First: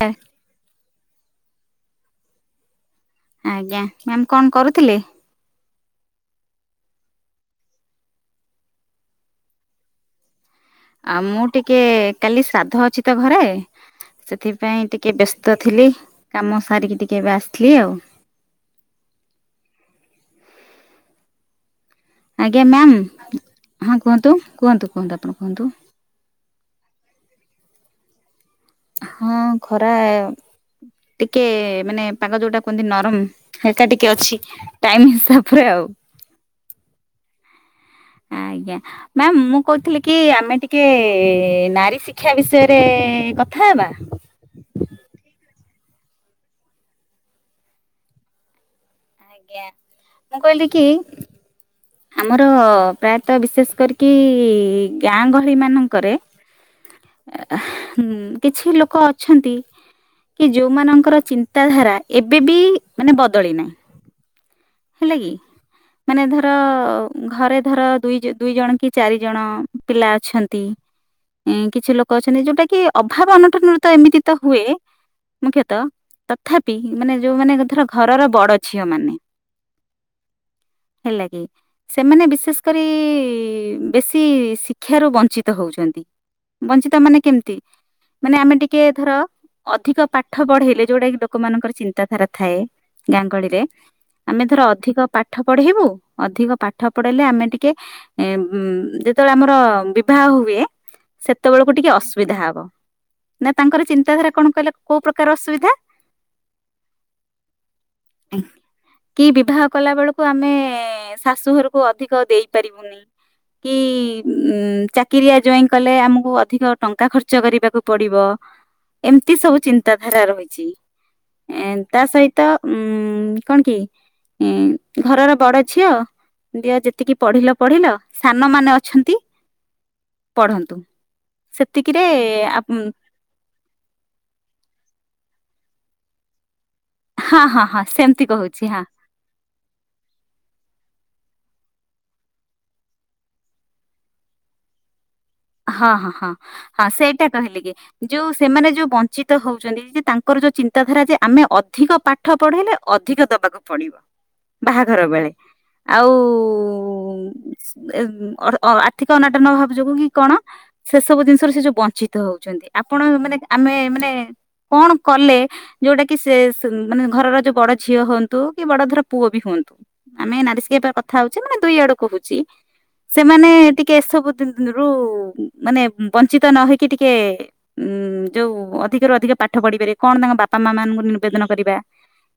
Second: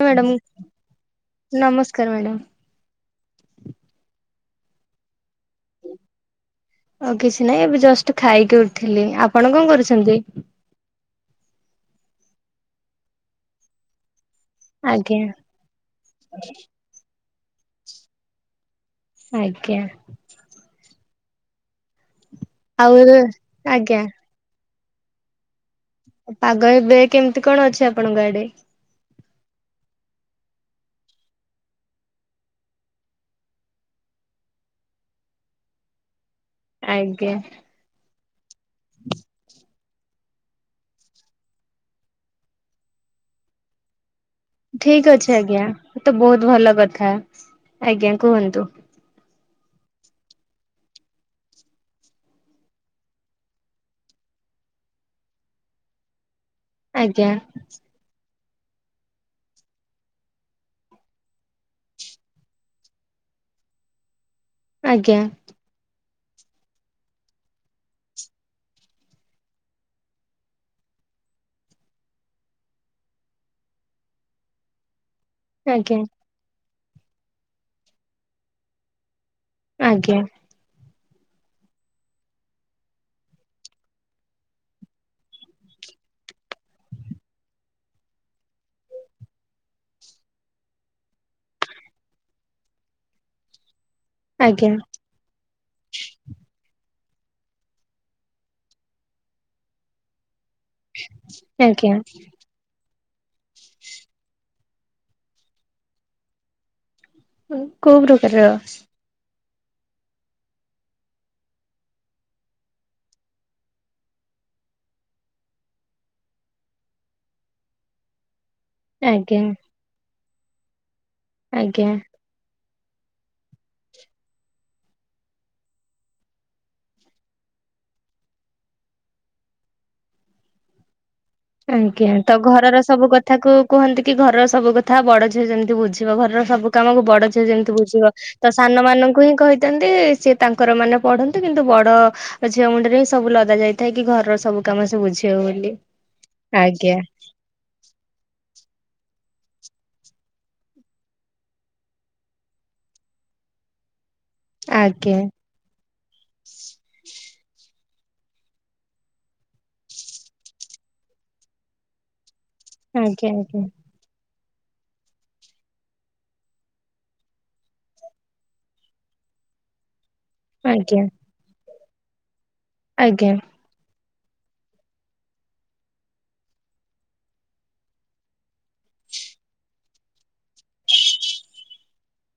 [unintelligible] Madam. ନମସ୍କାର madam. ଆଜ୍ଞା ma'am କଣ କରୁଥିଲେ? ଆଉ କିଛି ନାହିଁ ଏବେ ଜଷ୍ଟ ଖାଇକି ଉଠିଲି ଆପଣ କଣ କରୁଛନ୍ତି? ଆ ମୁଁ ଟିକେ କାଲି ଶ୍ରାଦ୍ଧ ଅଛି ତ ଘରେ। ସେଥିପାଇଁ ଟିକେ ଆଜ୍ଞା ବ୍ୟସ୍ତ ଥିଲି କାମ ସାରିକି ଟିକେ ଏବେ ଆ ଥିଲି ଆଉ। ଆଜ୍ଞା। ଆଜ୍ଞା ମ୍ୟାମ୍ ଆଉ ଏବେ ଆଜ୍ଞା ହଁ କୁହନ୍ତୁ କୁହନ୍ତୁ। କୁହନ୍ତୁ ଆପଣ କୁହନ୍ତୁ। ପାଗ ଏବେ କେମିତି କଣ ଅଛି ଆପଣଙ୍କ ଆଡେ? ହଁ ଖରା ଟିକେ ମାନେ ପାଗ ଯୋଉଟା କୁହନ୍ତି ନରମ ହଲକା ଟିକେ ଅଛି ଟାଇମ୍ ହିସାବରେ ଆଉ। ଆଜ୍ଞା। ଆଜ୍ଞା ମ୍ୟାାମ ମୁଁ କହୁଥିଲି କି ଆମେ ଟିକେ ନାରୀ ଶିକ୍ଷା ବିଷୟରେ କଥା ହେବା। ଠିକ ଅଛି ଆଜ୍ଞା ତ ବହୁତ ଭଲ କଥା ଆଜ୍ଞା କୁହନ୍ତୁ। ଆଜ୍ଞା ମୁଁ କହିଲି କି ଆମର ପ୍ରାୟତଃ ବିଶେଷ କରିକି ଗାଁ ଗହଳି ମାନଙ୍କରେ ଆଜ୍ଞା ହୁଁ। କିଛି ଲୋକ ଅଛନ୍ତି କି ଯୋଉମାନଙ୍କର ଚିନ୍ତାଧାରା ଏବେ ବି ମାନେ ବଦଳି ନାହିଁ। ହେଲା ଆଜ୍ଞା। କି ମାନେ ଧର ଘରେ ଧର ଦୁଇ ଦୁଇ ଜଣ କି ଚାରି ଜଣ ପିଲା ଅଛନ୍ତି କିଛି ଲୋକ ଅଛନ୍ତି ଯୋଉଟା କି ଅଭାବ ଅନଟନ ରୁ ତ ଏମିତି ତ ହୁଏ। ମୁଖ୍ୟତଃ ଆଜ୍ଞା ତଥା ପି ମାନେ ଯୋଉ ମାନେ ଧର ଘରର ବଡ ଝିଅ ମାନେ ଆଜ୍ଞା। ହେଲା କି ସେମାନେ ବିଶେଷ କରି ବେଶୀ ଶିକ୍ଷାରୁ ବଞ୍ଚିତ ହଉଚନ୍ତି ବଞ୍ଚିତ ମାନେ କେମିତି ମାନେ ଆମେ ଟିକେ ଧର ଅଧିକ ପାଠ ପଢେଇଲେ ଯୋଉଟା କି ଲୋକମାନାନଙ୍କର ଚିନ୍ତାଧାରା ଥାଏ ଗାଁ ଗହଳିରେ ଆମେ ଧର ଆଜ୍ଞା ଅଧିକ ପାଠ ପଢେଇବୁ ଅଧିକ ପାଠ ପଡେଇଲେ ଆମେ ଟିକେ ଯେତେବେଳେ ଆମର ବିବାହ ହୁଏ। ସେତେବେଳକୁ ଟିକେ ଆଜ୍ଞା ଅସୁବିଧା ହବ। ନା ତାଙ୍କର ଚିନ୍ତାଧାରା କଣ କଇଲ କୋଉ ପ୍ରକାର ଅସୁବିଧା? କୋଉ ପ୍ରକାରର? କି ବିବାହ କଲା ବେଳକୁ ଆମେ ଶାଶୁ ଘରକୁ ଅଧିକ ଦେଇପାରିବୁନି କି ଉ ଚାକିରିଆ ଜୁଆଇଁ କଲେ ଆମକୁ ଅଧିକ ଟଙ୍କା ଖର୍ଚ୍ଚ କରିବାକୁ ପଡିବ। ଏମିତି ଆଜ୍ଞା ସବୁ ଚିନ୍ତାଧାରା ରହି ଚି। ଏ ଆଜ୍ଞା ତା ସହିତ ଉଁ କଣ କି? ଘରର ବଡ ଝିଅ ଦିଅ ଯେତିକି ପଢିଲ ପଢିଲ ସାନମାନେ ଅଛନ୍ତି ପଢନ୍ତୁ। ସେତିକିରେ ଆଜ୍ଞା ତ ଆପ୍ ଘରର ସବୁ କଥା କୁ କୁହନ୍ତି କି ଘରର ସବୁ କଥା ବଡ ଯିଏ ଯେମିତି ବୁଝିବ ଘରେର ସବୁ କିଛି କାମକୁ ବଡ ହଁ ଝିଅ ହଁ ଯେମିତି ହଁ ବୁଝିବ ସେମିତି ତ କହୁଛି ହଁ ସାନ ମାନଙ୍କୁ ହିଁ କହିଥାନ୍ତି ସି ତାଙ୍କର ମାନେ ପଢନ୍ତି। କିନ୍ତୁ ବଡ ଝିଅ ମୁଣ୍ଡ ରେଁ ସବୁ ଲଦା ଯାଇଥାଏ କି ଘରର ସବୁ କାମ ସେ ବୁଝି ହେଉ ବୋଲି। ହଁ ହଁ ହଁ। ହଁ ସେଇଟା କହିଲି କି ଯୋଉ ସେମାନେ ଯୋଉ ବଂଞ୍ଚିତ ହଉଛନ୍ତି ଯେ ତାଙ୍କର ଯୋଉ ଚିନ୍ତାଧାରା ଯେ ଆମେ ଅଧିକ ପାଠ ପଢେଇଲେ ଅଧିକ ଦବାକୁ ପଡିବ। ବାହାଘର ଆଜ୍ଞା ବେଳେ ଆଉ ଏ ଅ ଆର୍ଥିକ ଅନାଟନ ଅଭାବ ଯୋଗୁ ବି କଣ ସେ ସବୁ ଜିନିଷରେ ସେ ଯୋଉ ବଂଞ୍ଚିତ ହଉଛି। ଆପଣ ଆଜ୍ଞା ମାନେ ଆଜ୍ଞା ଆମେ ମାନେ କଣ କଲେ ଯୋଉଟା କି ସେ ମାନେ ଘରର ଯୋଉ ବଡ ଝିଅ ହୁଅନ୍ତୁ କି ବଡ ଧର ପୁଅ ବି ହୁଅନ୍ତୁ। ଆମେ ନାରିଶିକ କଥା ହଉଛେ ମେ ଦୁଇ ଆଡକୁ କହୁଛି। ଆଜ୍ଞା ସେମାନେ ଟିକେ ଏ ସବୁ [unintelligible] ରୁ ମାନେ ବଞ୍ଚିତ ନ ହେଇକି ଟିକେ ଉଁ ଯୋଉ ଅଧିକରୁୁ ଅଧିକ ପାଠ ପଢିପାରେ କଣ ତାଙ୍କ ବାପା ମା ମାନଙ୍କୁ ନିବେଦନ କରିବା।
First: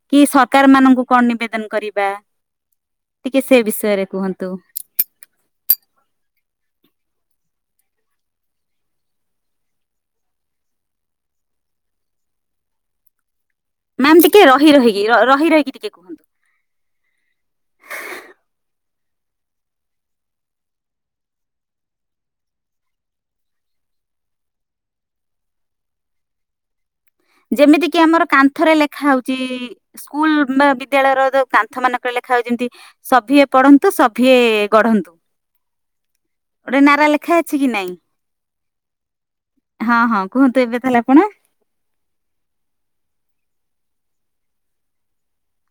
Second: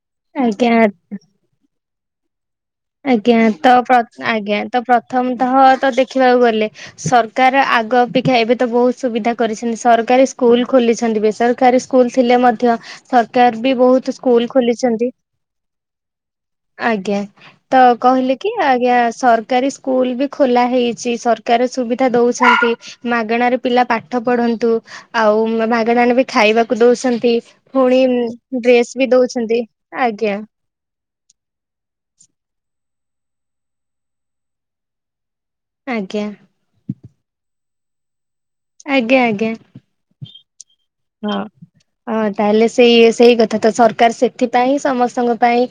କି ସରକାର ଆଜ୍ଞା ଆଜ୍ଞା ମାନଙ୍କୁ କଣ ନିବେଦନ କରିବି? ମ୍ୟାମ୍। ଆଜ୍ଞା ତ ଆଜ୍ଞା ତ ପ୍ରଥମ ତଃ ତ ଦେଖିବାକୁ ଗଲେ ସରକାର ଆଗ ଅପେକ୍ଷା ଏବେ ତ ବହୁତ ସୁବିଧା କରିଛନ୍ତି ସରକାରୀ ସ୍କୁଲ ଖୋଲିଛନ୍ତି ବେସରକାରୀ ସ୍କୁଲ ଥିଲେ ମଧ୍ୟ। ବି ବହୁତ ମ୍ୟାମ୍ ଟିକେ ସ୍କୁଲ ରହି ରହିକି ଖୋଲିଛନ୍ତି ର- ରହି ରହିକି ଟିକେ କୁହନ୍ତୁ ଆଜ୍ଞା। ତ କହିଲେ କି ଆଜ୍ଞା ସରକାରୀ ସ୍କୁଲ ବି ଖୋଲା ହେଇଛି ସରକାର ସୁବିଧା ଦଉଛନ୍ତି ମାଗଣାରେ ପିଲା ପାଠ ପଢନ୍ତୁ ଆଉ ମାଗଣାରେ ବି ଖାଇବାକୁ ଦଉଛନ୍ତି। ଯେମିତି କିି ପୁଣି ଆମର କାନ୍ଥରେ ଡ୍ରେସ ଲେଖା ବି ହଉଛି ଦଉଛନ୍ତି ସ୍କୁଲ ଆଜ୍ଞା ବା ବିଦ୍ୟାଳୟର ଯୋଉ କାନ୍ଥ ମାନଙ୍କରେ ଲେଖା ହଉ ଯେମତି ସଭିଏ ପଢନ୍ତୁ ସଭିଏ ଗଢନ୍ତୁ। ଆଜ୍ଞା ଗୋଟେ ନାରା ଲେଖା ଅଛି। ଛି କି ନାହିଁ। ଆଜ୍ଞା ଆଜ୍ଞା। କୁହନ୍ତୁ ଏବେ। ତାହେଲେ ଆପଣ ହଁ ହ। ତାହେଲେ ସେଇ ସେଇ କଥା ତ ସରକାର ସେଥିପାଇଁ ହିଁ ସମସ୍ତଙ୍କ ପାଇଁ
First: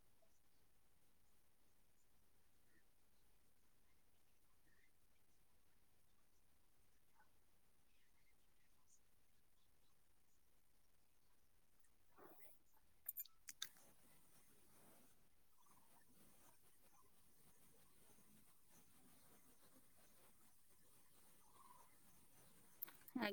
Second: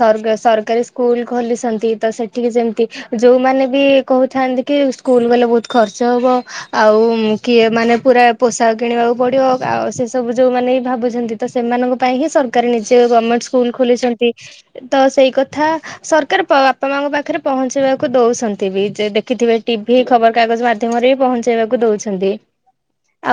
ସ ସରକାରୀ ସ୍କୁଲ ଖୋଲିଛନ୍ତି ତ ସେଠିକି ଯେମିତି ଯେଉଁମାନେ ବି କହୁଥାନ୍ତି କି ସ୍କୁଲ ଗଲେ ବହୁତ ଖର୍ଚ୍ଚ ହେବ ଆଉ କିଏ ମାନେ ପୁରା ପୋଷାକ କିଣିବାକୁ ପଡ଼ିବ। ଆଉ ସେ ସବୁ ଯୋଉମାନେ ଭାବୁଛନ୍ତି ତ ସେମାନଙ୍କ ପାଇଁ ହିଁ ସରକାର ନିଜେ ଗର୍ମେଣ୍ଟ ସ୍କୁଲ ଖୋଲିଛନ୍ତି ତ ସେଇ କଥା ସରକାର ବାପା ମାଙ୍କ ପାଖରେ ପହଞ୍ଚେଇବାକୁ ଦଉଛନ୍ତି ବି ଦେଖିଥିବେ ଟିଭି ଖବର କାଗଜ ମାଧ୍ୟମରେ ବି ପହଞ୍ଚେଇବାକୁ ଦଉଛନ୍ତି।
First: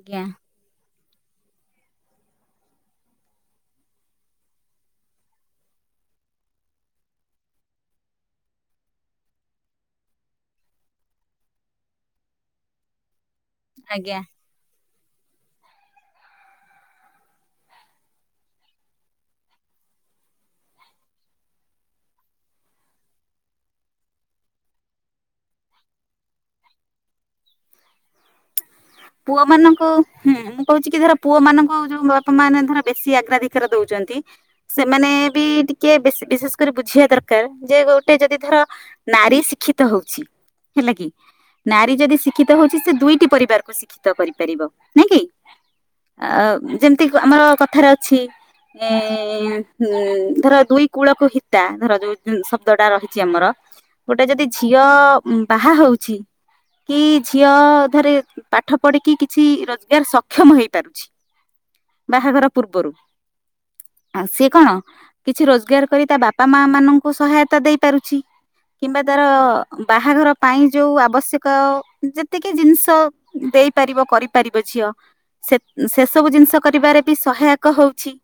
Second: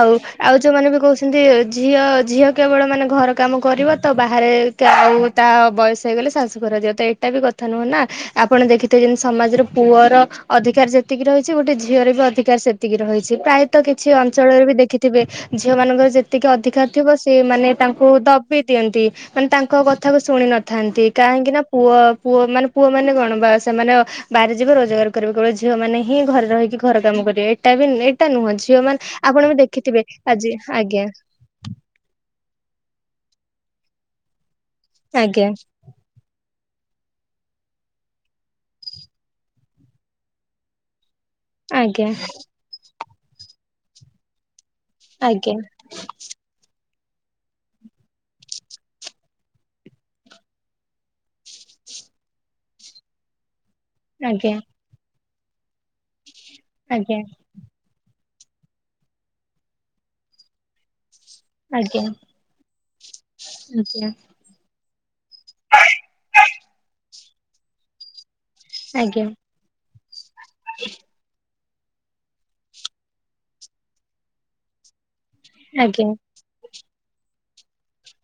ଆଉ ଆଉ ଯୋଉମାନେ ବି କହୁ ସେମିତି ଝିଅ ଝିଅ କେବଳ ମାନେ ଘର କାମ କରିବ ତ ବାହାରେ ଆଉ ତା ବୟସ ହେଇଗଲେ ଶାଶୁଘର ଯିବ ତ ଏଇଟା ବି କଥା ନୁହେଁ ନା ଆପଣ ଦେଖିଥିବେ ଯେମିତି ସମାଜର ପୁଅର ଅଧିକାର ଯେତିକି ରହିଛି ଗୋଟେ ଝିଅର ବି ଅଧିକାର ସେତିକି ରହିଛି। ପ୍ରାୟତଃ କିଛି ଆଜ୍ଞା ଅଞ୍ଚଳରେ ବି ଦେଖି ଥିବେ ଝିଅ ମାନଙ୍କର ଯେତିକି ଅଧିକାର ଥିବ ସେି ମାନେ ତାଙ୍କୁ ଦବି ଦିଅନ୍ତି ମାନେ ତାଙ୍କ କଥାକୁ ଶୁଣି ନଥାନ୍ତି କାହିଁକି ନା ପୁଅ ପୁଅ ମାନେ ପୁଅ ମାନେ କଣ ବା ସେମାନେ ବାହ ଯିବେ ରୋଜଗାର କରିବେ କେଳ ଝିଅ ମାନେ ହିଁ ଘରେ ରହିକି ଘର କାମ କରିବେ ଏଇଟା ବି ଟା ନୁହଁ ଝିଅ ମାନେ ପୁଅ ଆପଣ ବି ମାନଙ୍କୁ ଦେଖିଥିବେ ହୁଁ ଆଜି ମୁଁ କହୁଛି କି ଧର ଆଜ୍ଞା ପୁଅ ମାନଙ୍କୁ ଯୋଉ ବାପା ମାନେ ଧର ବେଶୀ ଆଗ୍ରାଧିକାର ଦଉଛନ୍ତି ସେମାନେ ବି ଆଜ୍ଞା ଟିକେ ବ ବିଶେଷ କରି ବୁଝିବା ଦରକାର ଯେ ଗୋଟେ ଯଦି ଧର ନାରୀ ଶିକ୍ଷିତ ହୋଉଛି ହେଲା କି ନାରୀ ଆଜ୍ଞା ଯଦି ଶିକ୍ଷିତ ହୋଉଛି ସେ ଟି ପରିବାରକୁ ଶିକ୍ଷିତ କରିପାରିବ। ଆଜ୍ଞା। ଯେମତି ଆମର କଥାରେ ଅଛି ଇଁ ହୁଁ ଧର ଦୁଇ କୂଳକୁ ହିତା ଧର ଯୋଉ ଶବ୍ଦଟା ରହିଚି ଆମର ଗୋଟେ ଯଦି ଆଜ୍ଞା ଝିଅ ଉଁ ବାହା ହୋଉଛି କି ଆଜ୍ଞା ଝିଅ ଟେ ପାଠ ପଢିକି କିଛି ରୋଜଗାର ସକ୍ଷମ ହେଇ ପାରୁଛି। ବାହାଘର ପୂର୍ବରୁ ଆଜ୍ଞା ଆଜ୍ଞା ଆ ସିଏ କଣ କିଛି ରୋଜଗାର କରି ତା ବାପା ମାମାନଙ୍କୁ ସହାୟତା ଦେଇ ପାରୁଛି। କିମ୍ବା ତାର ଆଜ୍ଞା ବାହାଘର ପାଇଁ ଯୋଉ ଆବଶ୍ୟକ ଯେତିକି ଜିନଷ୍ ତ ଦେଇପାରିବ କରିପାରିବ ଝିଅ ସେ ସେ ଆଜ୍ଞା ସବୁ ଜିନିଷ କରିବାରେ ବି ସହାୟକ ହୋଉଛି।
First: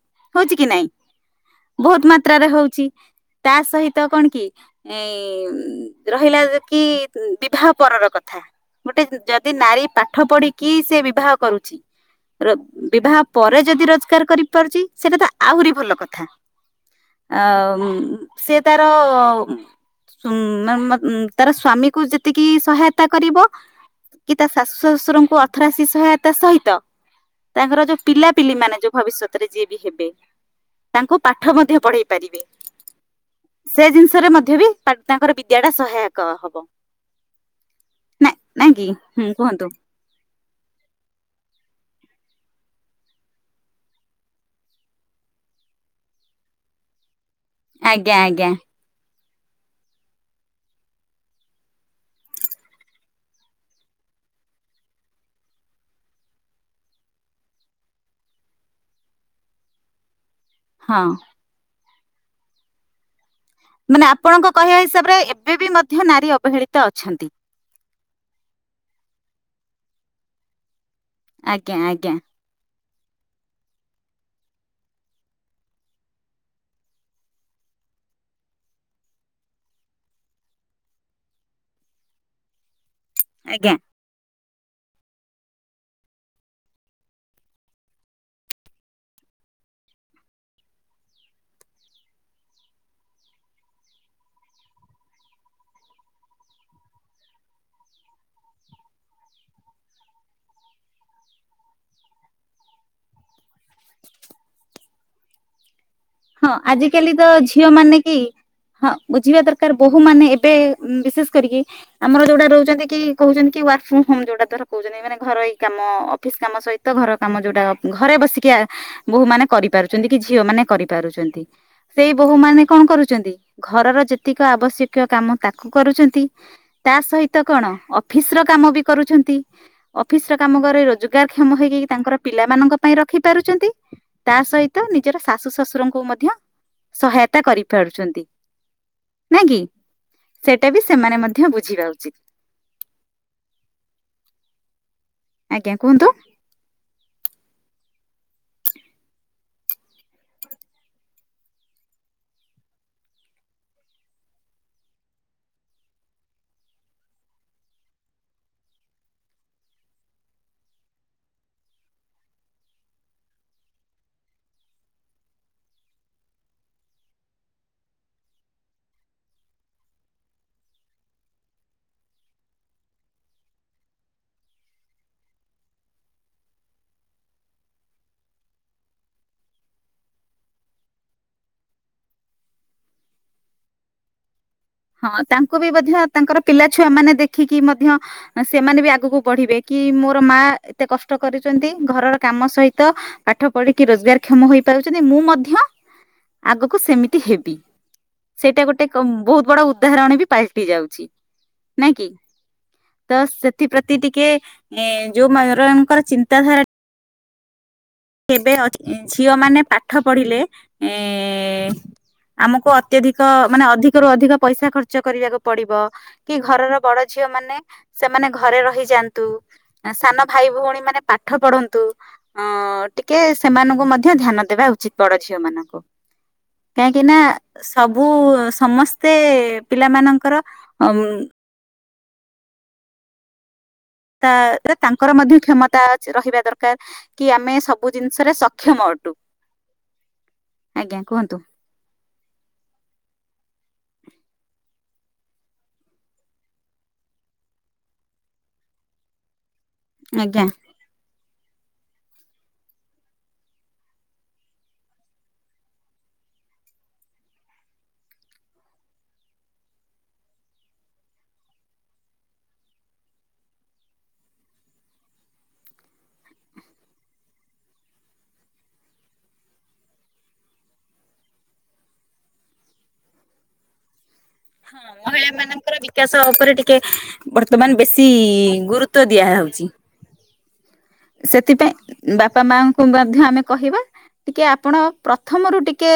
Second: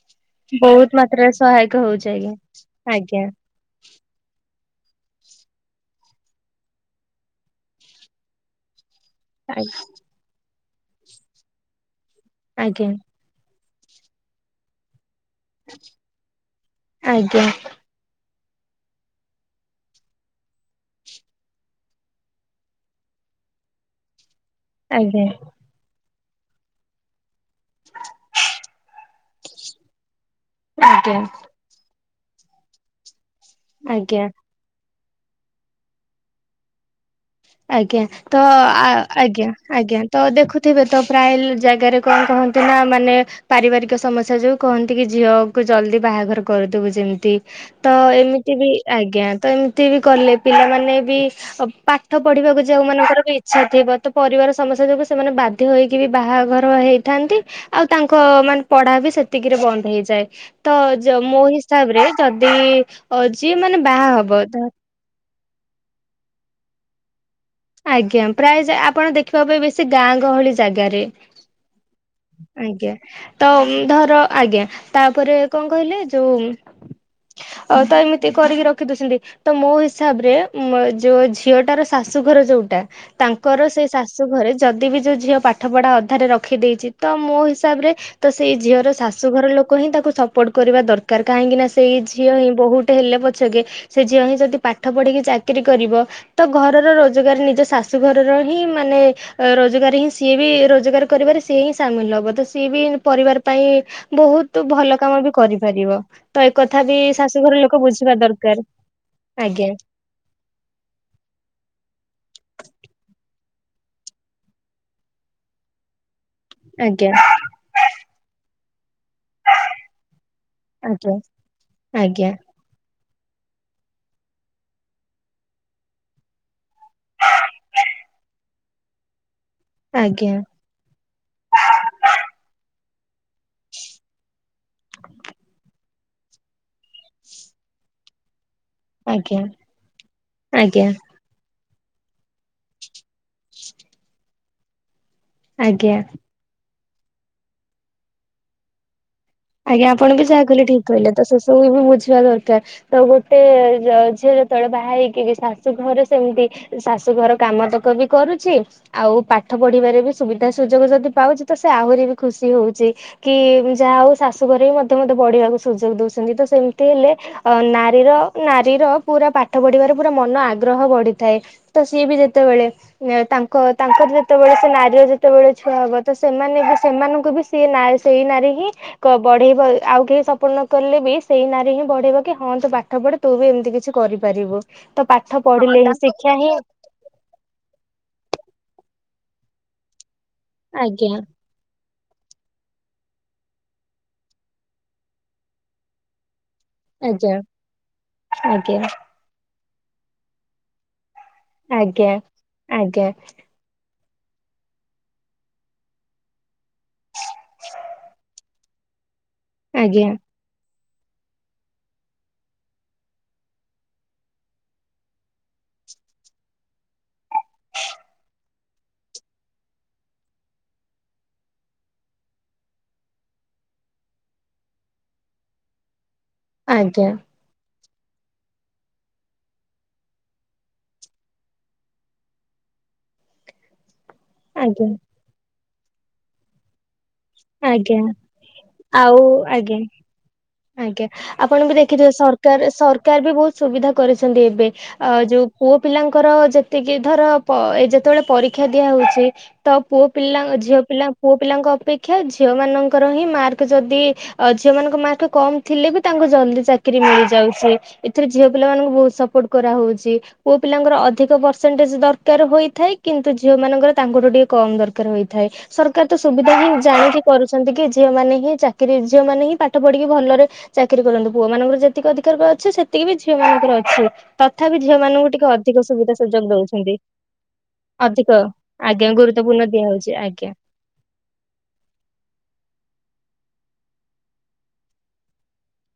ବୋହୁତ ମାତ୍ରାରେ ସହାୟକ ହୋଉଛି ଆଜ୍ଞା ଆଜ୍ଞା। ତ କଣ କି ଏଁ ରହିଲା କି ବିବାହ ପରର କଥା ଗୋଟେ ଯ ଯଦି ନାରୀ ପାଠ ପଢି କି ସେ ବିବାହ କରୁଛି ର ଆଜ୍ଞା ବିବାହ ପରେ ଯଦି ରୋଜଗାର କରିପାରୁଚି ସେଇଟା ତ ଆହୁରି ଭଲ କଥା ଅ ଆଜ୍ଞା ଉଁ ସେ ତାର ତାର ଉମ୍ ମାନେ ମ ତାର ସ୍ଵାମୀକୁ ଯେତିକି ସହାୟତା କରିବ କି ତା ଶାଶୁ ଆଜ୍ଞା ଶଶୁରଙ୍କୁ ଅର୍ଥରାଶି ସହାୟ ତା ସହିତ ତାଙ୍କର ଯୋଉ ପିଲାପିଲି ମାନେ ଯୋଉ ଭବିଷ୍ୟ ରେ ଯିଏ ବି ହେବେ ତାଙ୍କୁ ଆଜ୍ଞା ପାଠ ମଧ୍ୟ ପଢେଇ ପାରିବେ। ସେ ଆଜ୍ଞା ଜିନିଷରେ ମଧ୍ୟ ବି ପା ତାଙ୍କର ବିଦ୍ୟା ଟା ସହାୟକ ହବ। ଆଜ୍ଞା ନା ତ ନାଇଁ କି ଆ ହୁଁ ଆଜ୍ଞା କୁହନ୍ତୁ ଆଜ୍ଞା ତ ଦେଖୁଥିବେ ତ ପ୍ରାୟ ଜାଗାରେ କଣ କହନ୍ତି ନା ମାନେ ପାରିବାରିକ ସମସ୍ୟା ଯୋଉ କୁହନ୍ତି କି ଝିଅ କୁ ଜଲଦି ବାହାଘର କରୁଦବୁ ଯେମିତି ତ ଆଜ୍ଞା ଆଜ୍ଞା ଏମିତି ବି ଆଜ୍ଞା ତ ଏମିତି ବି କଲେ ପିଲାମାନେ ବି ପା ପାଠ ପଢିବାକୁ ଯଉ ମାନଙ୍କର ବି ଇଚ୍ଛା ଥିବ ତ ପରିବାର ସମସ୍ୟା ଯୋଗୁଁ ସେମାନେ ବାଧ୍ୟ ହେଇକି ବି ବାହାଘର ହେଇଥାନ୍ତି ଆଉ ତାଙ୍କ ମାନେ ପଢା ବି ସେତିକିରେ ବନ୍ଦ ହେଇଯାଏ। ତ ହଁ ମୋ ହିସାବରେ ଯଦି ଅ ଯିଏ ବାହା ମାନେ ହବ ଆପଣଙ୍କ ତ କହିବା ହିସାବରେ ଏବେ ବି ମଧ୍ୟ ନାରୀ ଅବହେଳି। ତ ଅଛନ୍ତି। ଆଜ୍ଞା ପ୍ରାୟ ଆପଣ ଦେଖିବା ପାଇଁ ବେଶୀ ଗାଁ ଗହଳି ଜାଗାରେ। ଆଜ୍ଞା। ଆଜ୍ଞା ଆଜ୍ଞା। ଆଜ୍ଞା ତ ଧର ଆଜ୍ଞା ତାପରେ କଣ କହିଲେ ଯୋଉ ତ ଏମିତି କରିକି ରଖି ଦଉଛନ୍ତି ତ ମୋ ହିସାବରେ ଯୋଉ ଝିଅଟାର ଶାଶୁଘର ଯୋଉଟା। ତାଙ୍କର ଆଜ୍ଞା ସେଇ ଶାଶୁ ଘରେ। ଯଦି ବି ଯେଉଁ ଝିଅ ପାଠପଢ଼ା ଅଧାରେ ରଖିଦେଇଛି। ତ ମୋ ହିସାବରେ ତ ସେଇ ଝିଅର ଶାଶୁଘର ଲୋକ ହିଁ ତାକୁ ସପୋର୍ଟ କରିବା ଦରକାର କାହିଁକି ନା ସେଇ ଝିଅ ହିଁ ବହୁଟ ହେଲେ ପଛକେ ସେ ଝିଅ ହିଁ ଯଦି ପାଠ ପଢିକି ଚାକିରି କରିବ ତ ଘରର ରୋଜଗାର ନିଜ ଶାଶୁଘରର ହିଁ ମାନେ ରୋଜଗାର ହିଁ ସିଏ ବି ରୋଜଗାର କରିବାରେ ସି ହିଁ। ସାମିଲ ହବ ତ ସିଏ ବି ପରିବାର ପାଇଁ ବହୁତ ଭଲ କାମ ବି କରିପାରିବ। ତ ହଁ ଏକଥା ବି ଆଜିକାଲି ତ ଶାଶୁଘର ଝିଅ ଲୋକ ମାନେ ବୁଝିବା କି ଦରକାର ହଁ ବୁଝିବା ଆଜ୍ଞା ଦରକାର ବୋହୂ ମାନେ ଏବେ ବିଶେଷ କରିକି ଆମର ଯୋଉଟା ରହୁଛନ୍ତି କି କହୁଛନ୍ତି। କି ୱାର୍କ ଫ୍ର ହୋମ ଯୋଉଟାର କହୁଛନ୍ତି ମାନେ ଘରଇ କାମ। ଅଫିସ୍ କାମ ସହିତ ଘର ଆଜ୍ଞା କାମ ଯୋଉଟା ଘରେ ବସିକି ଆ ବୋ ମାନେ କରିପାରୁଛନ୍ତି କି ଝିଅମାନେ ଆଜ୍ଞା ପଛନ୍ତି ସେଇ ଆଜ୍ଞା ବୋହୂ ମାନେ କଣ କରୁଛ ଘରର ଯେତିକି ଆବଶ୍ୟକୀୟ କାମ ତାକୁ କରୁଛନ୍ତି ତା ସହିତ କଣ ଅଫିସର କାମ ବି କରୁଛନ୍ତି। ଅଫିସ ର ଆଜ୍ଞା କାମ କରି ରୋଜଗାରକ୍ଷମ ହେଇକି ତାଙ୍କର ପିଲାମାନଙ୍କ ପାଇଁ ରଖି ପାରୁଛନ୍ତି ତା ସହିତ ନିଜର ଶାଶୁ ଶାଶୁ ଙ୍କୁ ମଧ୍ୟ ସହାୟତା କରି ପାରୁଛନ୍ତି। ଆଜ୍ଞା ନ କିି ସେଟା ବି ଆଜ୍ଞା ସେମାନେ ମଧ୍ୟ ବୁ ବୁଝିବା ଉଚିତ। ଆଜ୍ଞା କୁହନ୍ତୁ। ଆଜ୍ଞା ଆପଣ ବି ଯାହା କହିଲେ ଠିକ କହିଲେ, ତ ସେ ସବୁ ବି ବୁଝିବା ଦରକାର, ତ ଗୋଟେ ଝିଅ ଯେତେବେଳେ ବାହା ହେଇକି ଶାଶୁ ଘରେ ସେମିତି ଶାଶୁ ଘର କାମ ତକ ବି କରୁଛି, ଆଉ ପାଠ ପଢିବାରେ ବି ସୁବିଧା ସୁଯୋଗ ଯଦି ପାଉଛି, ତ ସେ ଆହୁରି ବି ଖୁସି ହଉଛି କି ଯାହା ହଉ ଶାଶୁଘରେ ହିଁ ମଧ୍ୟ ବଢିବାକୁ ସୁଯୋଗ ଦଉଛନ୍ତି, ତ ସେମିତି ହେଲେ ଅ ନାରୀର ନାରୀର ପୁରା ପାଠ ପଢିବାରେ ପୁରା ମନ ଆଗ୍ରହ ବଢିଥାଏ, ତ ସିଏ ବି ଯେତେବେଳେ ତାଙ୍କ ତାଙ୍କର ଯେତେବେଳେ ସେ ନାରୀର ଯେତେବେଳେ ଛୁଆ ହବ ତ ସେମାନେ ବି ସେମାନଙ୍କୁ ବି ସିଏ ସେଇ ନାରୀ ହିଁ ବଢେଇବ ଆଉ କେହି ସପୋର୍ଟ ନ କଲେ ବି ସେଇ ନାରୀ ହିଁ ବଢେଇବ କି ହଁ ତୁ ପାଠ ପଢେ ତୁ ବି ଏମିତି କିଛି କରିପାରିବୁ। ତ ହଁ ପାଠ ତାଙ୍କୁ ବି ପଢିଲେ ହିଁ ମଧ୍ୟ ଶିକ୍ଷା ତାଙ୍କର ହିଁ ପିଲା ଛୁଆ ମାନେ ଦେଖିକି ମଧ୍ୟ ସେମାନେ ବି ଆଗକୁ ପଢିବେ କି ମୋ ମୋ ମା ଏତେ କଷ୍ଟ ଆଜ୍ଞା କରିଛନ୍ତି ଘରର କାମ ସହିତ ପାଠ ପଢିକି ରୋଜଗାର କ୍ଷମ ହେଇପାରୁଛନ୍ତି, ମୁଁ ମଧ୍ୟ ଆଗକୁ ସେମିତି ଆଜ୍ଞା ହେବି, ସେଇଟା ଆଜ୍ଞା। ଗୋଟେ ବହୁତ ବଡ ଉଦାହରଣ ବି ପାଲଟି ଯାଉଛି। ନାଇଁ କିି ଆଜ୍ଞା ଆଜ୍ଞା। ତ ସେଥିପ୍ରତି। ତି ଟିକେ ଯୋଉ ମାନଙ୍କର ଚିନ୍ତାଧାରା [unintelligible] କେବେ ଅଛି। ଝିଅ ମାନେ ପାଠ ଆଜ୍ଞା ପଢିଲେ ଏ ଆମକୁ ଅତ୍ୟଧିକ ମାନେ ଅଧିକରୁୁ ଅଧିକ ପଇସା ଖର୍ଚ୍ଚ କରିବାକୁ ପଡିବ, କି ଘରର ବଡ ଝିଅ ମାନେ ସେମାନେ ଘରେ ରହିଯାଆନ୍ତୁ, ସାନ ଭାଇ ଭଉଣୀ ମାନେ ପାଠ ପଢନ୍ତୁ, ଅଁ ଟିକେ ସେମାନଙ୍କୁ ମଧ୍ୟ ଧ୍ୟାନ ଦେବା ଉଚିତ ବଡ ଝିଅ ମାନଙ୍କୁ। କହିଁକି ଆଜ୍ଞା ନା ସେ ସବୁ ସମସ୍ତେ ପିଲା ମାନଙ୍କର ଅମ୍ ତା ଏଥିରେ ଆଜ୍ଞା ତାଙ୍କର ମଧ୍ୟ କ୍ଷମ ତା ରହିବା ଦରକାର। କି ଆମେ ସବୁ ଆଜ୍ଞା ଜିନିଷରେ ସକ୍ଷମ ଅଟୁ। ଆଉ ଆଜ୍ଞା। ଆଜ୍ଞା ଆପଣ ବି ଦେଖିଥିବେ ସରକାର ସରକାର ବି ବହୁତ ସୁବିଧା କରିଛନ୍ତି ଏବେ ଆ ଯୋଉ ପୁଅ ପିଲାଙ୍କର ଯେତିକି ଧର ଏ ଯେତେବେଳେ ପରୀକ୍ଷା ଦିଆ ହଉଛି ତ ପୁଅ ପିଲା ଆଜ୍ଞା ଝିଅ ପିଲା ପୁଅ ପିଲାଙ୍କ ଅପେକ୍ଷା ଝିଅ ମାନଙ୍କର ହିଁ ମାର୍କ ଯଦି ଅ ଝିଅମାନଙ୍କ ମାର୍କ ପୁ କମ ଥିଲେ ବି ତାଙ୍କୁ ଜଲଦି ଚାକିରରି ମିଳିଯାଉଛି, ଏଥିରେ ଝିଅ ପିଲାମାନାନଙ୍କୁ ବହୁତ ସପୋର୍ଟ କରାହଉଛି, ପୁଅ ପିଲାଙ୍କର ଅଧିକ ପରସେଣ୍ଟେଜ ଦରକାର ହୋଇଥାଏ। କିନ୍ତୁ ଝିଅ ମାନଙ୍କର ତାଙ୍କଠୁ ଟିକେ କମ ଦରକାର ହୋଇଥାଏ, ସରକାର ତ ସୁବିଧା ହିଁ ଜାଣିକି କରୁଛନ୍ତି କି ଝିଅ ମାନେ ହିଁ ଚାକିର ଝିଅ ମାନେ ହିଁ ପାଠ ପଢ଼ି ଟିକେ ଭଲରେ ଚାକିରି କରନ୍ତୁ ପୁଅ ମାନଙ୍କର ଯେତିକି ଅଧିକାର ଅଛି ସେତିକି ବି ଝିଅ ମାନଙ୍କର ଅଛି। ତଥାପି ହଁ ଝିଅ ମହିଳା ମାନଙ୍କୁ ଟିକେ ମାନଙ୍କର ଅଧିକ ବିକାଶ ସୁବିଧା ସୁଯୋଗ ଉପରେ ଟିକେ ଦଉଛନ୍ତି। ବର୍ତ୍ତମାନ ବେଶୀ ଅଧିକ ଗୁରୁତ୍ୱ ଆଜ୍ଞା ଦିଆହଉଛି। ଗୁରୁତ୍ୱପୂର୍ଣ୍ଣ ଦିଆ ହଉଛି, ଆଜ୍ଞା। ସେଥିପାଇଁ ବାପା ମାଙ୍କୁ ମଧ୍ୟ ଆମେ କହିବା ଟିକେ ଆପଣ ପ୍ରଥମରୁ ଟିକେ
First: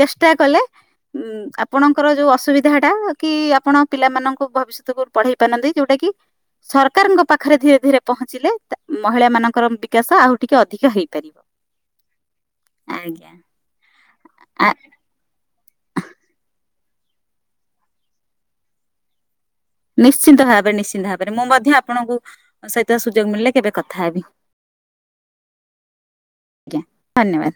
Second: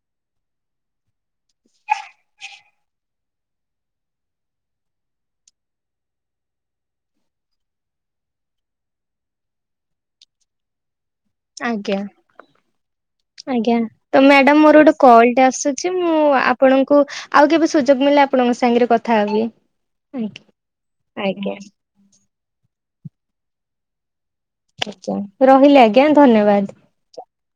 ଚେଷ୍ଟା କଲେ ଉ ଆପଣଙ୍କର ଯୋଉ ଅସୁବିଧା ଟା କି ଆପଣ ପିଲାମାନଙ୍କୁ ଭବିଷ୍ୟତକୁ ପଢେଇ ନ ପାରନ୍ତି ଯୋଉଟା କି ସରକାରଙ୍କ ପାଖରେ ଧୀରେ ଧୀରେ ପହଞ୍ଚିଲେ ମହିଳାମାନଙ୍କର ବିକାଶ ଆଉ ଟିକିଏ ଅଧିକା ହେଇଯିବ। ଆଜ୍ଞା ଆଜ୍ଞା। ଆଜ୍ଞା ତ ମ୍ୟାଡାମ ଆ ମୋର ଗୋଟେ କଲଟେ ଆସୁଛି। ଆସୁଛି ମୁଁ ଆପଣଙ୍କୁ ଆଉ କେବେ ସୁଯୋଗ ମିଳେ ଆପଣଙ୍କ ସାଙ୍ଗରେ କଥା ହେବି। ଆଜ୍ଞା ନିଶ୍ଚିନ୍ତ ଭାବରେ ନିଶ୍ଚିନ୍ତ ଭାବରେ ମୁଁ ଆଜ୍ଞା ମଧ୍ୟ ଆପଣଙ୍କୁ ସହିତ ସୁଯୋଗ ମିଳିଲେ କେବେ କଥା ହେବି ଆା ରହିଲେ ଆଜ୍ଞା ଆଜ୍ଞା ଧନ୍ୟବାଦ ଧନ୍ୟବାଦ।